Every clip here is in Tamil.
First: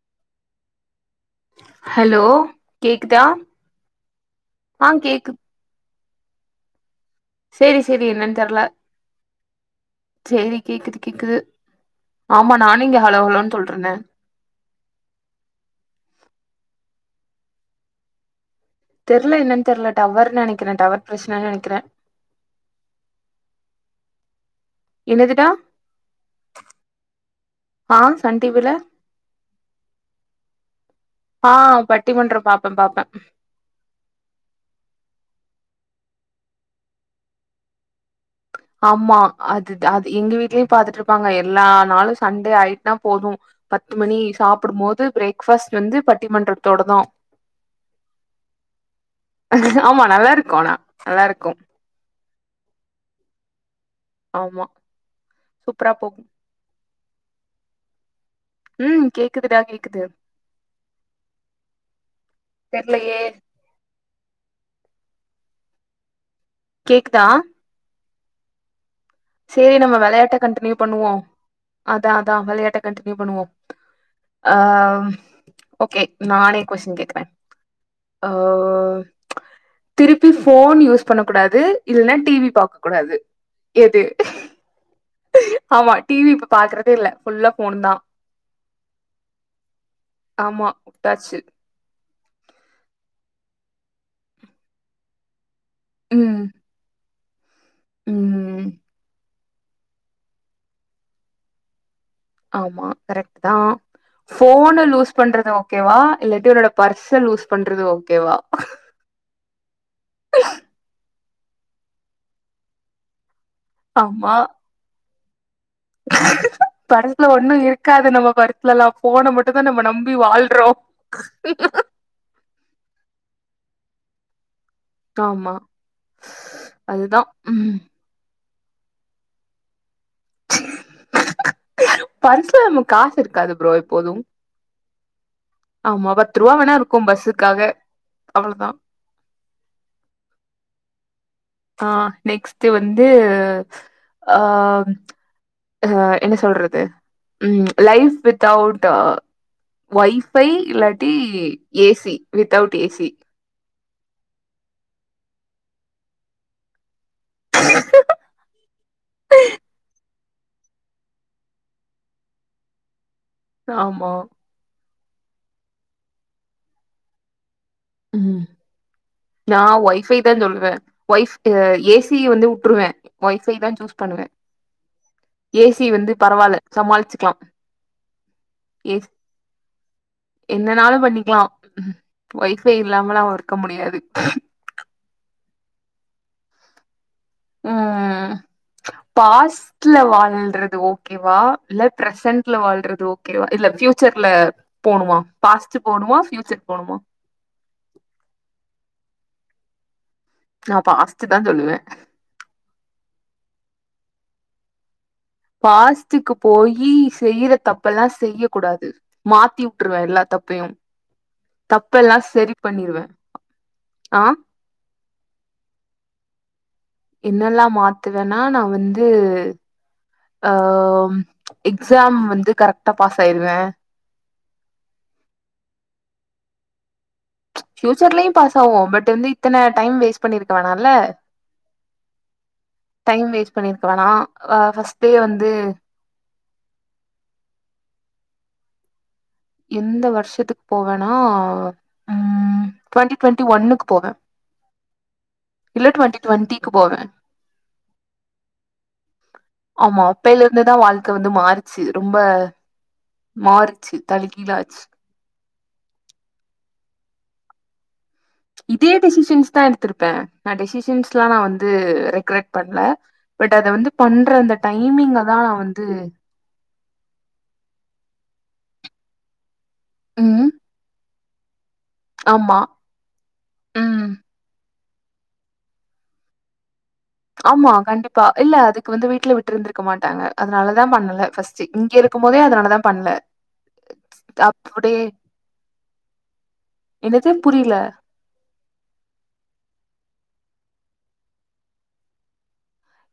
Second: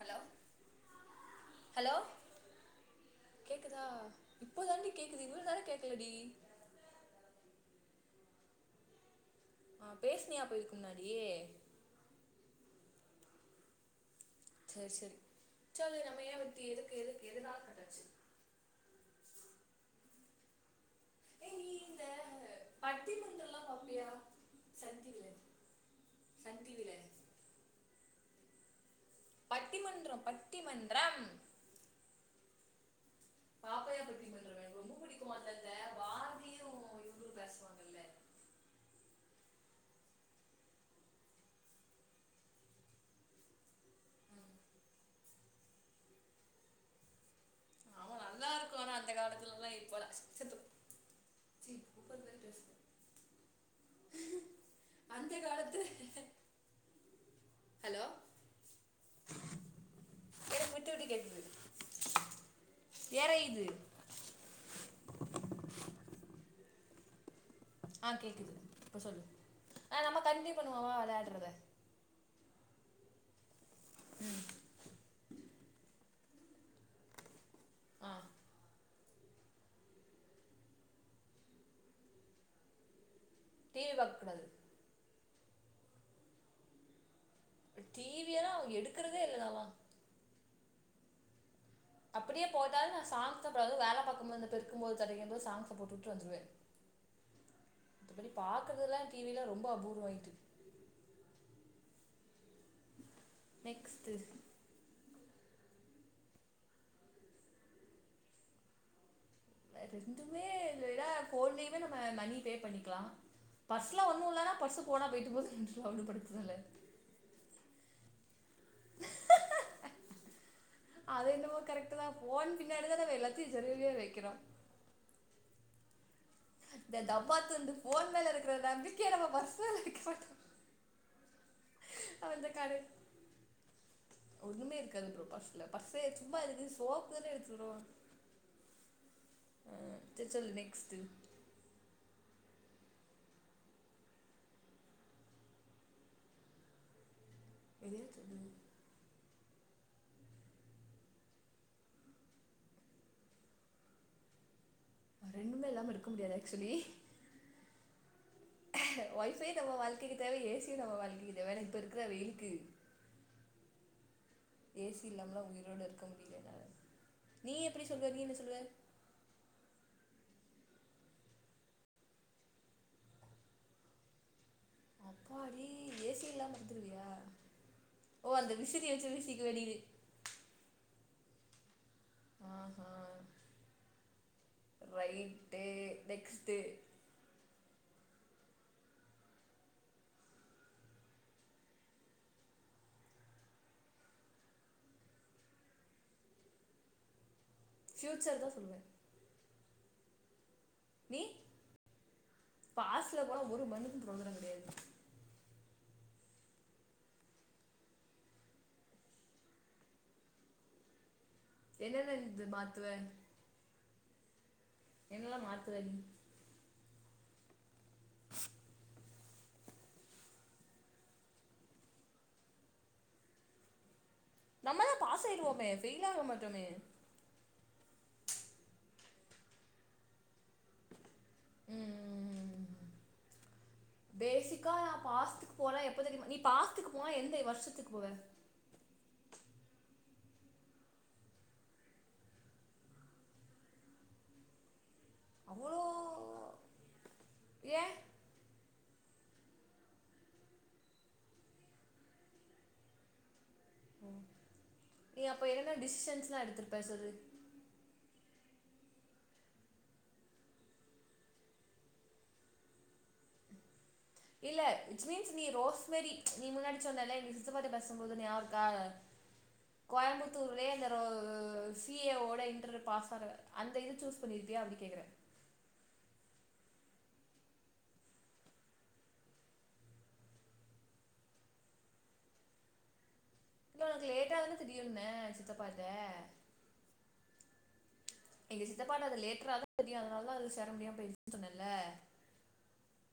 ஹலோ ஹலோ கேக்குதா கேக்குதா இப்போதாண்டி கேக்குது இவ்ளோ நேரோ கேக் கலடி செரி செரி என்னன்னு தெர்ல ஆ பேசுனியா அப்ப செரி இதுக்கு கேக்குது முன்னாடி கேக்குது ஆமா நானு இங்க ஹலோ ஹலோன்னு சொல்ட்ருந்தே சரி சரி சொல்லு நம்ம ஏன் விட்டு எதுக்கு எதுக்கு எதுனால கட்டாச்சு தெர்ல என்னனு தெர்ல டவர்னு நெனைக்குறே டவர் பிரச்சனன்னு நெனக்குறே [unintelligible] பட்டிமன்றோல்லா பாப்பியா சன் டி வில என்னதுடா சன் டி வில ஆ சன் டி வில பட்டிமன்றம் பட்டிமன்றம் ஆ பட்டிமன்றம் பாப்பே பாப்பே பாப்பையா பட்டி மன்றம் எனக்கு ரொம்ப பிடிக்கும் அந்தந்த பாரதியு இவரு பேசுவாங்கல்ல ஆமா அதா அது எங்க வீட்லயு பாத்துட்ருப்பாங்க எல்லா நாளு சண்டே ஆயிட்டுனா போது பத்து மணி சாப்டும் போது பிரேக் ஃபாஸ்ட் வந்து பட்டிமன்றத்தோடதோ அவ நல்லாருக்கோனு அந்த காலத்துலல்லா ஆமா நல்லா இருக்கு ஆனா நல்லா இருக்கு [unintelligible] ஆமா அந்த காலத்து சூப்பரா போ ஹலோ ம் கேக்குதுடா கேக்குது எனக்கு விட்டு விட்டு கேக்குது தெர்லயே எரையுது கேக்குதா ஆ கேக்குது இப்ப சொல்லு ஆ நம்ம கண்டினியூ பண்ணுவோ வா வெளாடுறத அதா அதா விளையாட்ட கண்டினியூ பண்ணுவோ ம் ஆம் ஓகே நானே கொஸ்டின் கேக்குறே ஆ அ திருப்பி ஃபோன் யூஸ் பண்ண கூடாது இல்லனா டி வி பாக்க கூடாது டி வி எது பாக்க கூடாது ஆமா டி வி இப்ப பாக்குறதே இல்ல ஃபுல்லா ஃபோன் ம் தா டி வியல்லா அவங்க எடுக்கறதே இல்லதவா ஆமா உட்டாச்சு அப்படியே போட்டாலு நா சாங்ஸ் [unintelligible] அ போட்டுட்டு ம் வந்துருவே மத்தபடி ம் பாக்குறதுல்லா டி வில ரொம்ப அபூர்வோ இது ஆமா கரெக்ட் தா ஃபோனு லூஸ் பண்றது ஓகேவா இல்லாட்டி உன்னோட பர்ஸ லூஸ் பண்றது ஓகேவா ரெண்டுமே [unintelligible] ஃபோன்லயுமே நம்ம மணி பே பண்ணிக்கலா பர்ஸ்ல ஒன்னும் ஆமா இல்லனா பர்ஸ் போனா போயிட்டு போது [unintelligible] பர்ஸ்ல ஒண்ணு இருக்காது நம்ம பர்ஸ்லலா ஃபோன மட்டும்தா நம்ம நம்பி வாழ்றோ அது என்னவோ கரெக்ட்டுதா ஃபோன் பின்னாடிதா நம்ம எல்லாத்தையு சொருவியே வக்கிறோ ஆமா இந்த அதுதா தம்மாத்துன்டு ம் ஃபோன் மேல இருக்கிற நம்பிக்க நம்ம பர்ஸ் மேல [unintelligible] அந்த பர்ஸ்ல கடை நம்ம காசு இருக்காது ப்ரோ எப்போதும் ஒண்ணுமே இருக்காது ப்ரோ பர்ஸ்ல பர்ஸே சும்மா இருக்கு சோக்கு தே எடுத்துட்டு வருவோ அவ்வளோதா அ த சொல்லு நெக்ஸ்ட் ஆ நெக்ஸ்ட்டு வந்து ஆ அ என்ன சொல்றது ம் எதையோ லைஃப் சொல்லு வித் அவுட் ஒய் ஃபை இல்லாட்டி A C without A C ரெண்டுமே இல்லாம இருக்க முடியாது ஆக்சுவலி ஒய் ஃபையு நம்ம வாழ்க்கைக்கு தேவ ஏ சியும் நம்ம வாழ்க்கைக்கு தேவ ஏனா இப்ப இருக்கிற வெயிலுக்கு ஆமா ஏ சி இல்லாமலா உயிரோட இருக்க முடியல என்னால நீ எப்டி சொல்லுவ நீ என்ன சொல்லுவ நா ஒய் ஃபை தா சொல்லுவே ஒய்ஃப் ஏ சிய வந்து உட்டுருவே ஒய் ஃபைதா சூஸ் பண்ணுவே அப்பாடி ஏ சி பரவாயில்ல இல்லாம இருந்துருவியா சமாளிச்சுக்கலாம் ஓ அந்த விசிறிய வச்சு வீசிக்குவ வேண்டிது என்னனாலு பண்ணிக்கலா ஒய் ஃபை ஆஹா இல்லாமல்லா இருக்க முடியாது ரைட்டு நெக்ஸ்ட்டு ம் பாஸ்ட்ல வாழ்றது ஓக் கேவா இல்ல பிரசன்ட்ல வாழ்றது ஓகேவா இல்ல பியூச்சர்ல போணுமா பாஸ்ட்டு போணுமா ஃபியூச்சர் போணுமா ஃப்யூச்சர் தா சொல்லுவ நா பாஸ்ட்டு தா சொல்லுவே பாஸ்ட்டுல போனா ஒரு மண்ணுக்கு ப்ரோஜனம் கெடயாது பாஸ்டுக்கு போயி செய்யிற தப்பெல்லா செய்ய கூடாது மாத்தி உட்டுருவே எல்லா தப்பையும் என்னென்ன தப்பெல்லா இது செரி மாத்துவ பண்ணிருவே ஆம் என்னெல்லா மாத்துவ நீ என்னெல்லா மாத்துவேன்னா நா வந்து ஆ எக்ஸாம் வந்து கரெக்டா பாஸ் ஆயிருவே நம்ம தா பாஸ் ஆயிடுவோமே ஃபெயில் ஆவ மாட்டோமே ஃபியூச்சர்லயு பாஸ் ஆவோ பட் வந்து இத்தன டைம் வேஸ்ட் பண்ணிருக்க வேனால்ல ம் டைம் வேஸ்ட் பண்ணிருக்க வோனா அ ஃபஸ்ட் டே வந்து என்ன தெரியமா நீ பாஸ்டுக்கு போன எந்த வருஷத்துக்கு போவ எந்த வருஷத்துக்கு போவேன்னா ட்வெண்ட்டி ட்வெண்ட்டி ஒன்னுக்கு போவே அவ்ளோ இல்ல ட்வெண்ட்டி டுவெண்ட்டிக்கு போவே ஏ ஆமா அப்பையில இருந்துதா வாழ்க்க வந்து மாறிச்சு ரொம்ப மாற் றிச்சி தல கீழாச்சி நீ அப்ப என்னென்ன டிசிஷன்ஸ்ல்லா எடுத்திருப்ப சொல்லு இதே டெசிஷன்ஸ் தா எடுத்திருப்பே நா டெசிஷன்ஸ் எல்லா நா வந்து ரெக்ரெட் பண்ணல பட் அத வந்து பண்ற அந்த இல்ல இட்ஸ் டைமிங்க மீன்ஸ் தா நீ வந்து ரோஸ்மேரி நீ முன்னாடி சொன்னல்லா எங்க சித்தப்பா கிட்ட பேசும்போது ஞாபக இருக்கா ம். கோயம்புத்தூர்லேயே அந்த ரோ சி ஏ ஓட ஆமா. இன்டரு பாஸ் ஆகுர அந்த இது ம். சூஸ் பண்ணியிருப்பையா அப்படி கேக்குறே ஆமா கண்டிப்பா இல்ல அதுக்கு வந்து வீட்டுல விட்டு இருந்திருக்க மாட்டாங்க அதனால தா பண்ணல பர்ஸ்ட் இங்க இருக்கு போதே அதனால தா பண்ணல இல்ல உனக்கு லேட்டாதன அப்படியே தெரியுன சித்தப்பாட்ட என்னது? புரியல. எங்க சித்தப்பாட்ட அத லேட்டறரா தா தெரியு அதனாலதா அது ஷேர முடியாம போயிடுச்சுன்னு சொன்னேல்ல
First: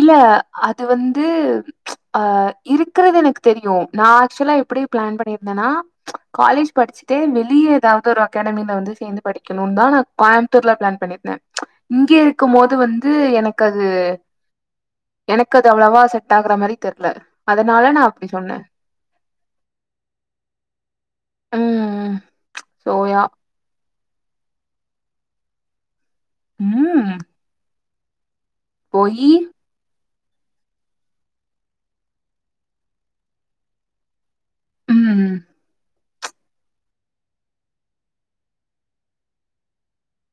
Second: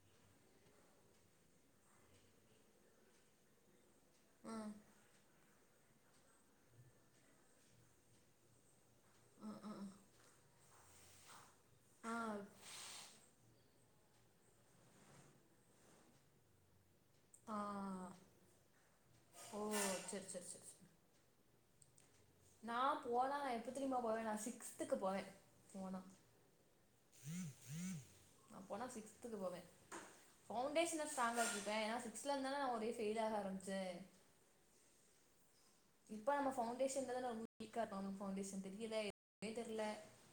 இல்ல அது வந்து ம்ச் ஆ இருக்கிறது எனக்கு தெரியு நா ஆக்சுவலா எப்படி பிளன் பண்ணி என்னனா ம்ச் காலேஜ் படிச்சிடே வெளிய ஏதாவது ஒரு அக்கடாமியில வந்து சேந்து படிக்கணு தா நா கோயம்புத்தூர்ல ப்ளன் பண்ணிருந்தே ம்ச் ஆ இங்கே இருக்கு போது வந்து எனக் கது எனக்கு அது அவ்வளவா செட் ஆகுற மாரி தெர்ல ஆ அதனால நான் அப்படி சொன்னேன். ஓ சரி சரி சரி சரி உம் நா போனா எப்பத் தெரியுமா போவே நா சிக்ஸ்த்துக்கு போவே போனா உம் நா போனா சிக்ஸ்த்துக்கு போவே ஃவுண்டேஷன ஸ்ட்ராங்காக்கிப்பே ஏனா சிகஸ்த்ல இருந்துதான நா ஒரே ஃப்யில்லாக ஆரமிச்சே உம் இப்ப நம்ம பவுண்டேஷன்ல தன ரொம்போ வீக்கா இருக்கோ பவுண்டேஷன் தெரியல எதுமே தெரில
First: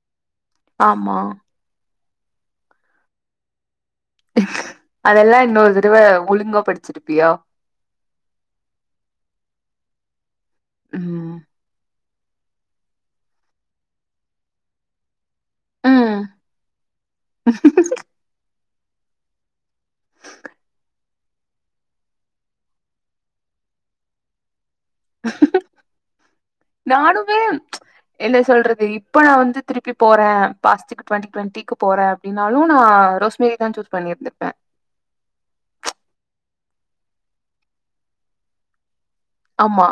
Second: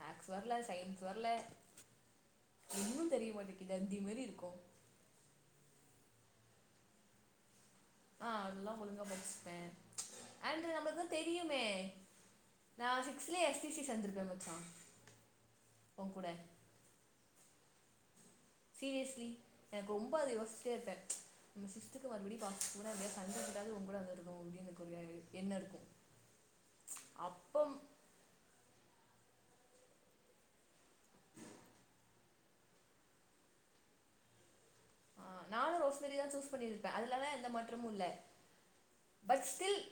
மேக்ஸ் வரல சயின்ஸ் ஆமா வரல ஒன்னு தெரிய மாட்டேக்குது தத்தி மாரி இருக்கோ அதெல்லா இன்னொரு தடவ ஒழுங்கா படிச்சிருப்பியா ஆ அதெல்லா ஒழுங்கா படிச்சுப்பே ம்ச் அண்டு நம்மளுக்குதா ம் தெரியுமே நா சிக்ஸ்துலேயே எஸ் டி சி சேந்திருப்பே மச்சா உன் கூட ஹ [unintelligible] சீரியஸ்லி எனக்கு ரொம்ப அத யோசிட்டே இருப்பே ம்ச் நம்ம சிக்ஸ்துக்கு மறுபடியு [unintelligible] உன் கூட சண்ட போட்டாவது ஊன் கூட வந்துருப்பே உன் டீம்மு ஒரு என்ன இருக்கு நானுமே அப்ப என்ன சொல்றது இப்ப நா வந்து திருப்பி போறே பாஸ்த் டுவென்டி டுவெண்டிக்கு போற அப்படின்னாலு நா ரோஸ்மேரி தா சூஸ் பண்ணிருந்துருப்பே ஆ நானு ரோஷ்மெரிதா சூஸ் பண்ணியிருப்பே அதுலெல்லா எந்த மாற்றமு இல்ல பட் ஸ்டில் ஆமா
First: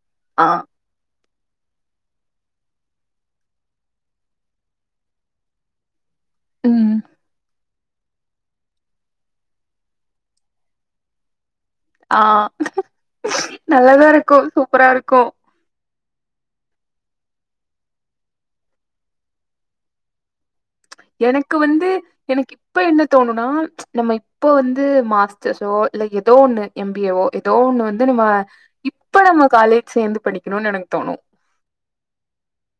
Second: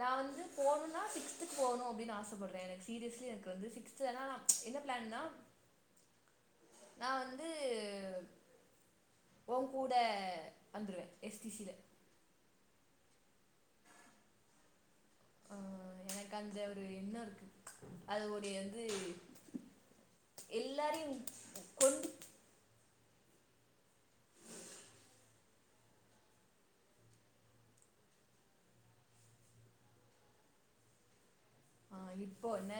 நா வந்து ஆ போணுனா சிக்ஸ் சிக்ஸ்த்து போணுனு அப்டின்னு ஆசைப்படுறே எனக்கு சீரியஸ்லி எனக்கு வந்து சிக்ஸ்த்தான என்ன பிளான்னா ம் நா வந்து உ கூட வந்துருவே எஸ் டி சில ஆ நல்லாதா இருக்கு சூப்பரா இருக்கு ஆ எனக்கு அந்த ஒரு என்னோ இருக்கு அது ஒருயது எல்லாரையு எனக்கு வந்து கொண்டு எனக்கு இப்ப என்ன தோணுனா ம்ச் நம்ம இப்ப வந்து மாஸ்டர்ரோ இல்ல ஏதோ ஒண்ணு எம் பி ஏ வோ ஏதோ ஒண்ணு வந்து நம்ம இப்ப நம்ம காலேஜ் சேர்ந்து படிக்கணுண்ணு எனக்கு தோணு ஆ இப்போ என்ன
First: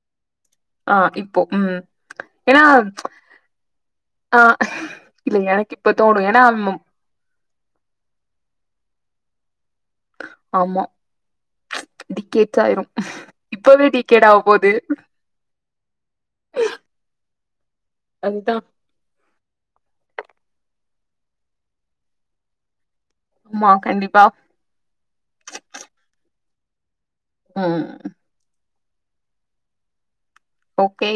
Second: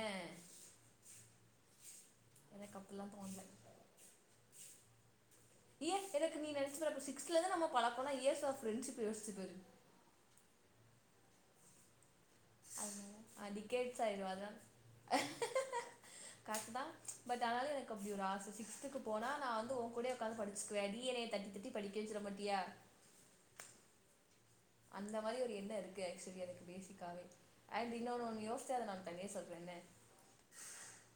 ஆ இப்போ உம் ஏனா எனக்கு அப்படிலாம் தோணல ஆ இல்ல எனக்கு இப்ப ஏ தோணு எனக்கு ஏன்னா நீ ஆமா நடிச்சுறப்ப சிக்ஸ்த்லருந்து நம்ம பழக்கொல இர்ஸ் ஆப் ஃப்ரெண்ட்சிப் யோசிச்சு பாரு ஆமா இதுக்கே அது அடிக்கேட்ஸ் ஆயிடு அதா போது கரெட்தா பட் ஆனாலு எனக்கு அப்டி ஒரு ஆசை அதுதா சிக்ஸ்த் போனா நா வந்து ஒ கூட உக்காந்து படிச்சிக்குவே நீ என்ன தட்டி தட்டி படிக்க வெக்கிற பாத்தியா ஆமா கண்டிப்பா அந்த மாரி ஒரு எண்ணொ இருக்கு அக்சுவலி அதுக்கு பேசிக்காவே ம் அண்ட் இன்னொன்னு ஒன்னு யோஸ் டு அத நா தனியா சொல்றேன்ன ஓகே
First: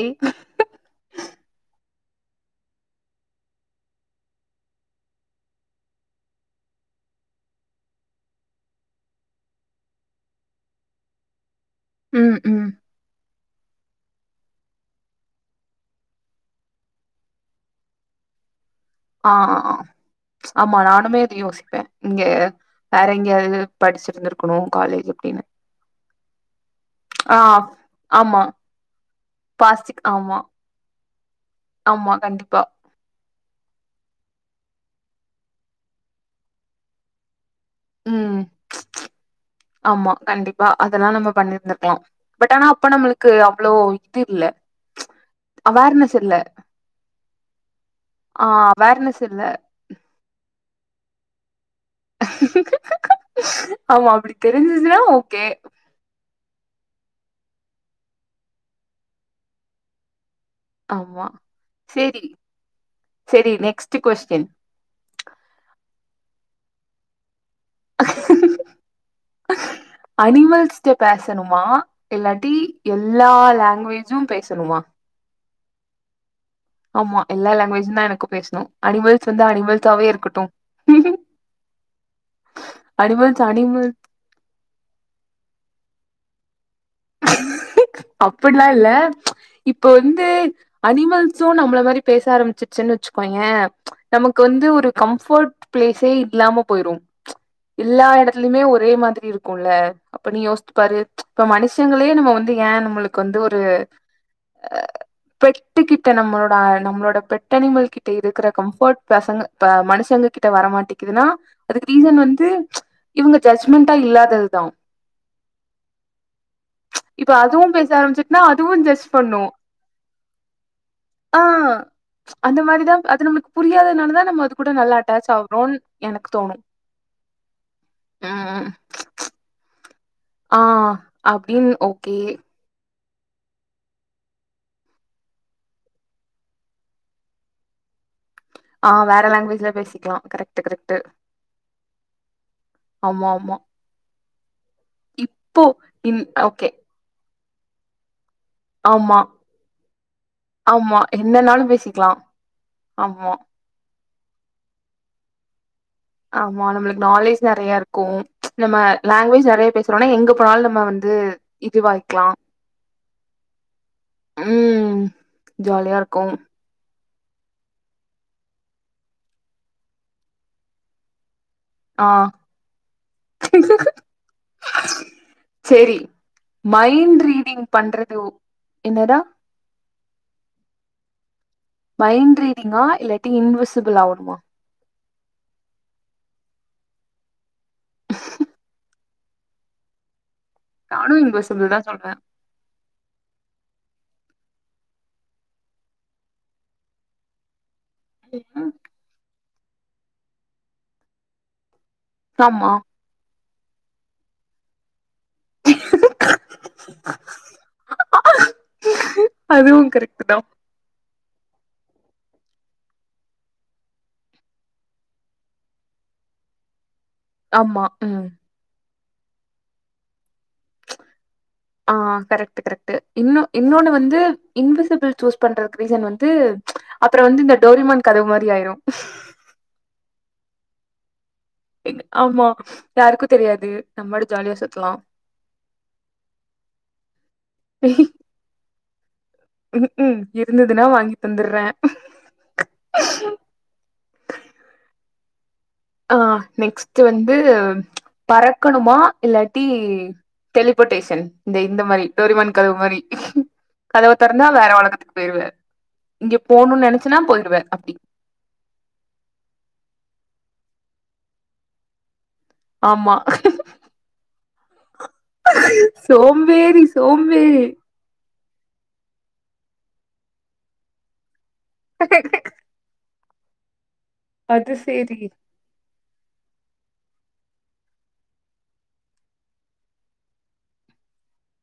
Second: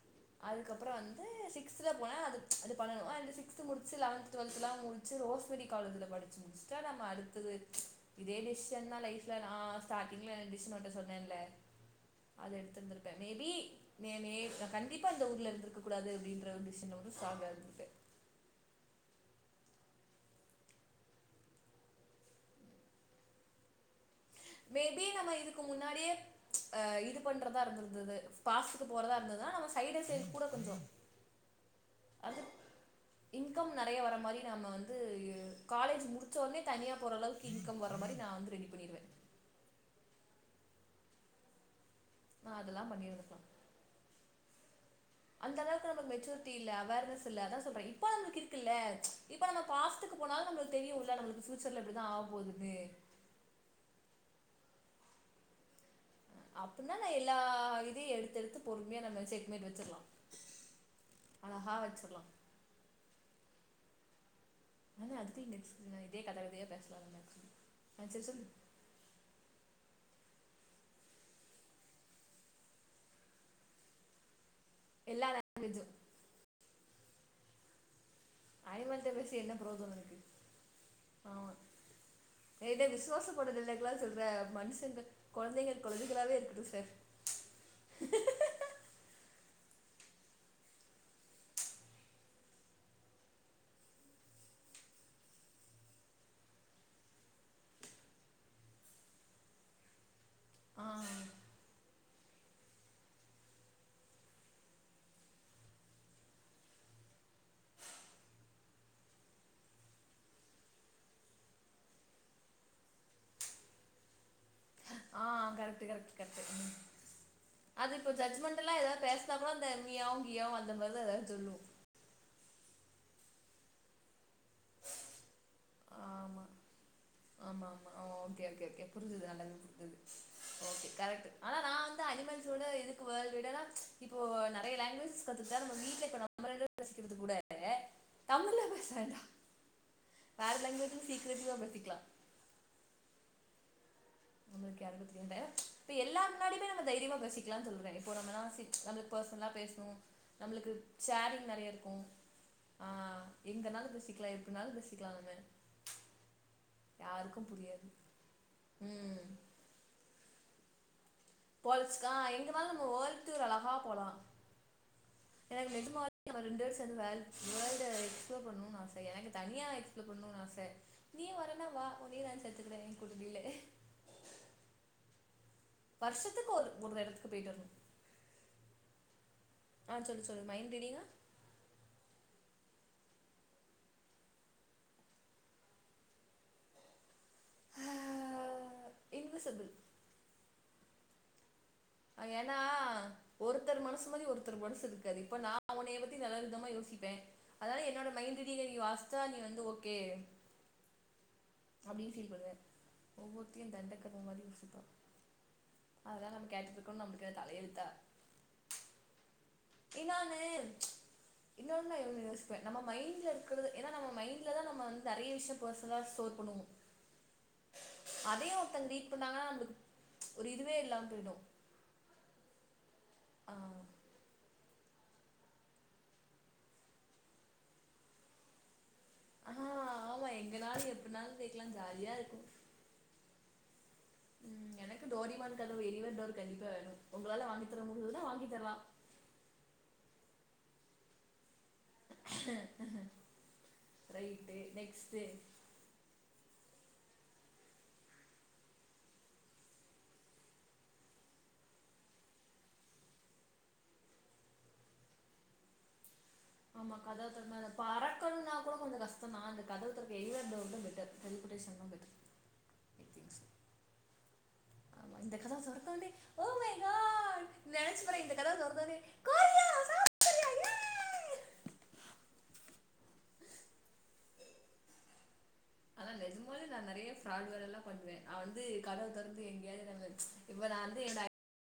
அதுக்கப்றோ வந்து சிக்ஸ்த்ல போனா அது பண்ணணுமா இல்ல சிக்ஸ்த்து முடிச்சு லெவல்த் டு்வேல்த்தலா முடிச் ரோஸ்வெரி காலேஜ்ல படிச்சு முடிச்சுட்டா நம்ம அடுத்து இதே டிசிசன் தா லைப்ல நா ஸ்டாட்டிங்ல டிசிசன் ஒன்ட்ட சொன்னேன்ல ம் அது ம் எடுத்தந்து ப்ப மேபி மே மே நா கண்டிப்பா இந்த ஊர்ல இருந்துருக்கக்கூடாது அப்டின்ற ஒரு டிசிஷன்ல வந்து ஸ்ட்ராங்காக இருந்திருப்பே ஆ ஆமா நானுமே அது யோசிப்பே இங்க வேற எங்கயாவது படிச்சு மேபி நம்ம இதுக்கு முன்னாடியே அ இது ஆ பண்றதா இருந்திருந்தது ஆமா பாசி போறதா இருந்ததா நம்ம சைடு பாஸ்டிக் எஃபெக்ட் ஆமா கூட கொஞ்சொ ஆமா கண்டிப்பா இன்கம் நறைய வர மாரி நம்ம வந்து காலேஜ் முடிச்ச ஒன்னே தனியா போற அளவுக் இன்கம் வர மாரி நா ம் வந்து ரெடி பண்ணிடுவே ஆமா கண்டிப்பா அதெல்லா நம்ம பண்ணிருந்திருக்கலா நா பட் ஆனா அதெல்லா அப்ப நம்ளுக்கு பண்ணிருந்துக்கலா அவ்ளோ இது இல்ல அந்த அளவுக்கு நமக்கு அவேர்னஸ் இல்ல மெச்சூரிட்டி இல்ல அவேர்னஸ் இல்ல அதா சொல்ற இப்ப நமக்கு ஆ இருக்குல்ல அவேர்னஸ் இப்ப இல்ல நம்ம காச க்கு போனாலு நம்ளுக்கு தெரியுல நம்பளுக்கு ஃபியூச்சர்ல இப்டிதா ஆக போகுதுன்னு ஆமா அப்டி தெரிஞ்சதுனா ஓகே அப்டின்னா நா எல்லா இதையு எடுத்து எடுத்து பொறுமையா நம்ம செக்மெட் வெச்சர்லா ஆமா செரி செரி நெக்ஸ்ட் கொஸ்டின் ஆனா அதுக்குள்ள நெக்ஸ்ட் இதே கத கதயா பேசலால நெக்ஸ்ட் ஆ சொல் சொல்லுங்க அனிமல்ஸ்ட்ட பேசணுமா இல்லாட்டி எல்லா லேங்க்வேஜு பேசணுமா எல்லா லேங்க்வேஜு ஆமா எல்ல லாங்குவேஜ் தா எனக்கு பேசு ஐமத்த பேசி என்ன ப்ரோஜனோ இருக்கு ஆமா நேத்தே அனிமல்ஸ் விசுவாசப்பட அனிமல் டைலாக்குலா சொல்ற மனுஷங்க கொழந்தைங்க கொழந்தைகளாவே இருக்கட்டு சார் அப்பிட்லா இல்ல இப்ப வந்து அனிமல்ஸு நம்மள மாரி பேச ஆரம்பிச்சிச்சுன் வெச்சுகோய நமக்கு வந்து ஒரு கம்ஃபோர்ட் பிளேஸே இல்லாம போயிரு எல்லா எடத்துலயுமே ஒரே மாதிரி இருக்குல்ல அப்ப நீ யோஸ்சி ஆ பாரு இப்ப மனுஷ கங்களே நம்ம வந்து ஏ நம்மளுக்கு வந்து ஒரு அ பெட்டு கிட்ட நம்மளோட அ நம்மளோட பெட் அனிமல் கிட்ட இருக்கிற கம்ஃபோர்ட் பசங்க இப்ப மனுஷங்க கிட்ட வரமாட்டேக்குதுனா அதுக்கு ரீசன் வந்து இவுங்க ஜட்ஜ்மெண்ட்டா இல்லாததுதா ஆ கரெட்டு கரெக்ட் கரெக்ட்டு இப்ப அதுவு பேச அது இப்ப ஆரம்பிச்சுட்டுனா ஜட்மெண்டெல்லா அதுவு ஏதாவது ஜட்ஜ் பேசனா பண்ணு கூட அந்த மியாவ் கியாவ் அந்த மாரிதா எதாவது ஆ சொல்லு அந்த மாரிதா ம் அது நமக்கு புரியாதத்னால தா நம்ம அது கூட நல்ல அட்டாச் ஆவ் ஆமா ஆமா மா ஆ ஓகே ஓகே ம் ஓகே புரிஞ்சுது நல்லாவே புரிஞ்சுது ஆ ஓகே கரெக்ட்டு ஆனா நா அப்டின்னு வந்து ஓகே அனிமல்ஸோட இது வேர்ல்டுவிடனா இப்போ நெறய லாங்குவேஜஸ் கத்துகிட்டா நம்ம வீட்ல இப்ப நம்ம ரெண்டு பேரு பேசிக்கிறது கூட தமிழு ஆ வேற லாங்வேஜ்ல பேசிக்லா கரெக்ட் வேற கரெக்ட் லாங்வேஜ்ல சீக்ரட்டிவா பேசிக்லா ஆமா ஆமா இப்போ இப்ப இன் எல்லார் முன்னாடியுமே ஓகே நம்ம தைரியமா பேசிக்லான் சொல்ற இப்போ நம்மலா சீக் நம்மளுக்கு ஆமா பர்சனலா பேஸ்னு நம்மளுக்கு ஆமா சாரிங் என்னனாலு நெறய இருக்கு பேசிக்கலா ஆ ஆமா எங்கனாலு பேசிக்லா எப்டினாலு பேசிக்லா நம்ம ஆமா நம்மளுக்கு நாலேஜ் யாருக்கும் நெறய புரியாது இருக்கு நம்ம ம் லாங்குவேஜ் நெறய பேச இன்னொன்னு எங்க போனாலு நம்ம வந்து போல்ஸ்த்தா இதுவாய்க்கலா எங்கநாளு நம்ம வேல்ட்டூர் அழகா போலா ம் எனக்கு ஜாலியா நிஜமாவே இருக்கு நம்ம ரெண்டு பேர் சேந்து வேல்ட் வேர்ல்ட எக்ஸ்பிளோர் பண்ணணுன் ஆச எனக்கு தனியா எக்ஸ்பிளோர் பண்ணுன் ஆச நீ வரன்னா வா ஆ உன்னையு நா சேத்துகிற என்கூட டீ லே சேரி வருஷத்துக்கு ஒரு ஒரு மைண்ட் இடத்துக்கு போயிட்டு ரீடிங் வரணு பண்றது உ என்னடா ஆ சொல்லு சொல்லு மைண்ட் ரீடீங்கா மைண்ட் ரீடிங்கா இல்லாட்டி இன்விசிபிள் ஆவனுமா ஹ இன்விசிபள் நானு இன்விசிபிள் தா சொல்ற ஏன்னா ஒருத்தர் மனுசு மாரி ஒருத்தர் மனுசு இருக்காது இப்ப நா உனைய பத்தி நல்ல விதமா யோசிப்ப அதனால என்னோட மைண்ட் ரீடிங்க ம் நீங்க வாஸ்ச்சா நீ வந்து ஓகே அப்டின் ஃபீல் பண்ணுவ ஆமா ஒவ்வொருத்தியு தண்டக்கர்ம மாரி யோசிப்போ அதெல்லா நம்ம கேட்டுட்டு இருக்கணு நம்மளுக்கு என்ன தலையெழுத்தா ஆ இன்னோனு இன்னொன்னு நா யோசிப்ப நம்ம மைண்ட்ல இருக்குறது ஏன்னா நம்ம மைண்ட்ல தா நம்ம வந்து நெறய விஷயோ ஃபர்ஸ்னலா ஸ்டோர் பண்ணுவோ ஆமா ம் அதையு ஒருத்தங்க ரீட் பண்ணாங்கனா நம்மளுக்கு ஒரு இதுவே இல்லாம போய்டு ஆ கரெக்ட்டு கரெக்ட்டு இன்னோ ஆஹ் இன்னொன்னு வந்து இன்விசிபிள் சூஸ் பண்றதுக்கு ரீசன் வந்து அப்றோ வந்து இந்த டோரிமான் கதவு மாரி ஆய்ரு ஆ ஆமா எங்க நாளு எப்டி நாளு ஆமா யாருக்கு தெரியாது நம்ம ம் எனக்கு டோரிமான் கதவு எலிவர் டோர் கண்டிப்பா வேணு உங்களால வாங்கி தர முடியுனா வாங்கி தரலா ம்க்கும் இருந்துதுன்னா வாங்கி தந்துர்ற ரைட்டு நெக்ஸ்ட்டு ஆ நெக்ஸ்ட் வந்து பறக்கணுமா இல்லாட்டி டெலிபட்டேஷன் இந்த இந்த மாரி டோரிமான் கதவு மாரி கதவ தொறந்தா வேற உலகத்துக்கு போயிருவ இங்க போணுன் நெனைச்சன்னா போயிருவ அப்டி க்கன்னா கூட கொஞ்சோ கஷ்ட தா அந்த கதவ தொறக்க எலிவர் டோர்தா பெட்டர் டெலிப்பட்டேஷன் தா பெட்டர் ஐ ஆமா திங்க் ஆமா இந்த கதவ தொரத்தொன்னே ஓ மை சோம்பேறி காட் சோம்பேறி நனச்சு பாரே இந்த கதவ தொரந்தொன்னே கா அது சேரி ஆனா நெஜமாலே நா நறையா ஃப்ராட் வேல எல்லா பண்ணுவே ஆ வந்து கதவு தொற்ந்து எங்க்யாவ்து நா வந் இப்ப நா வந்து என்ட்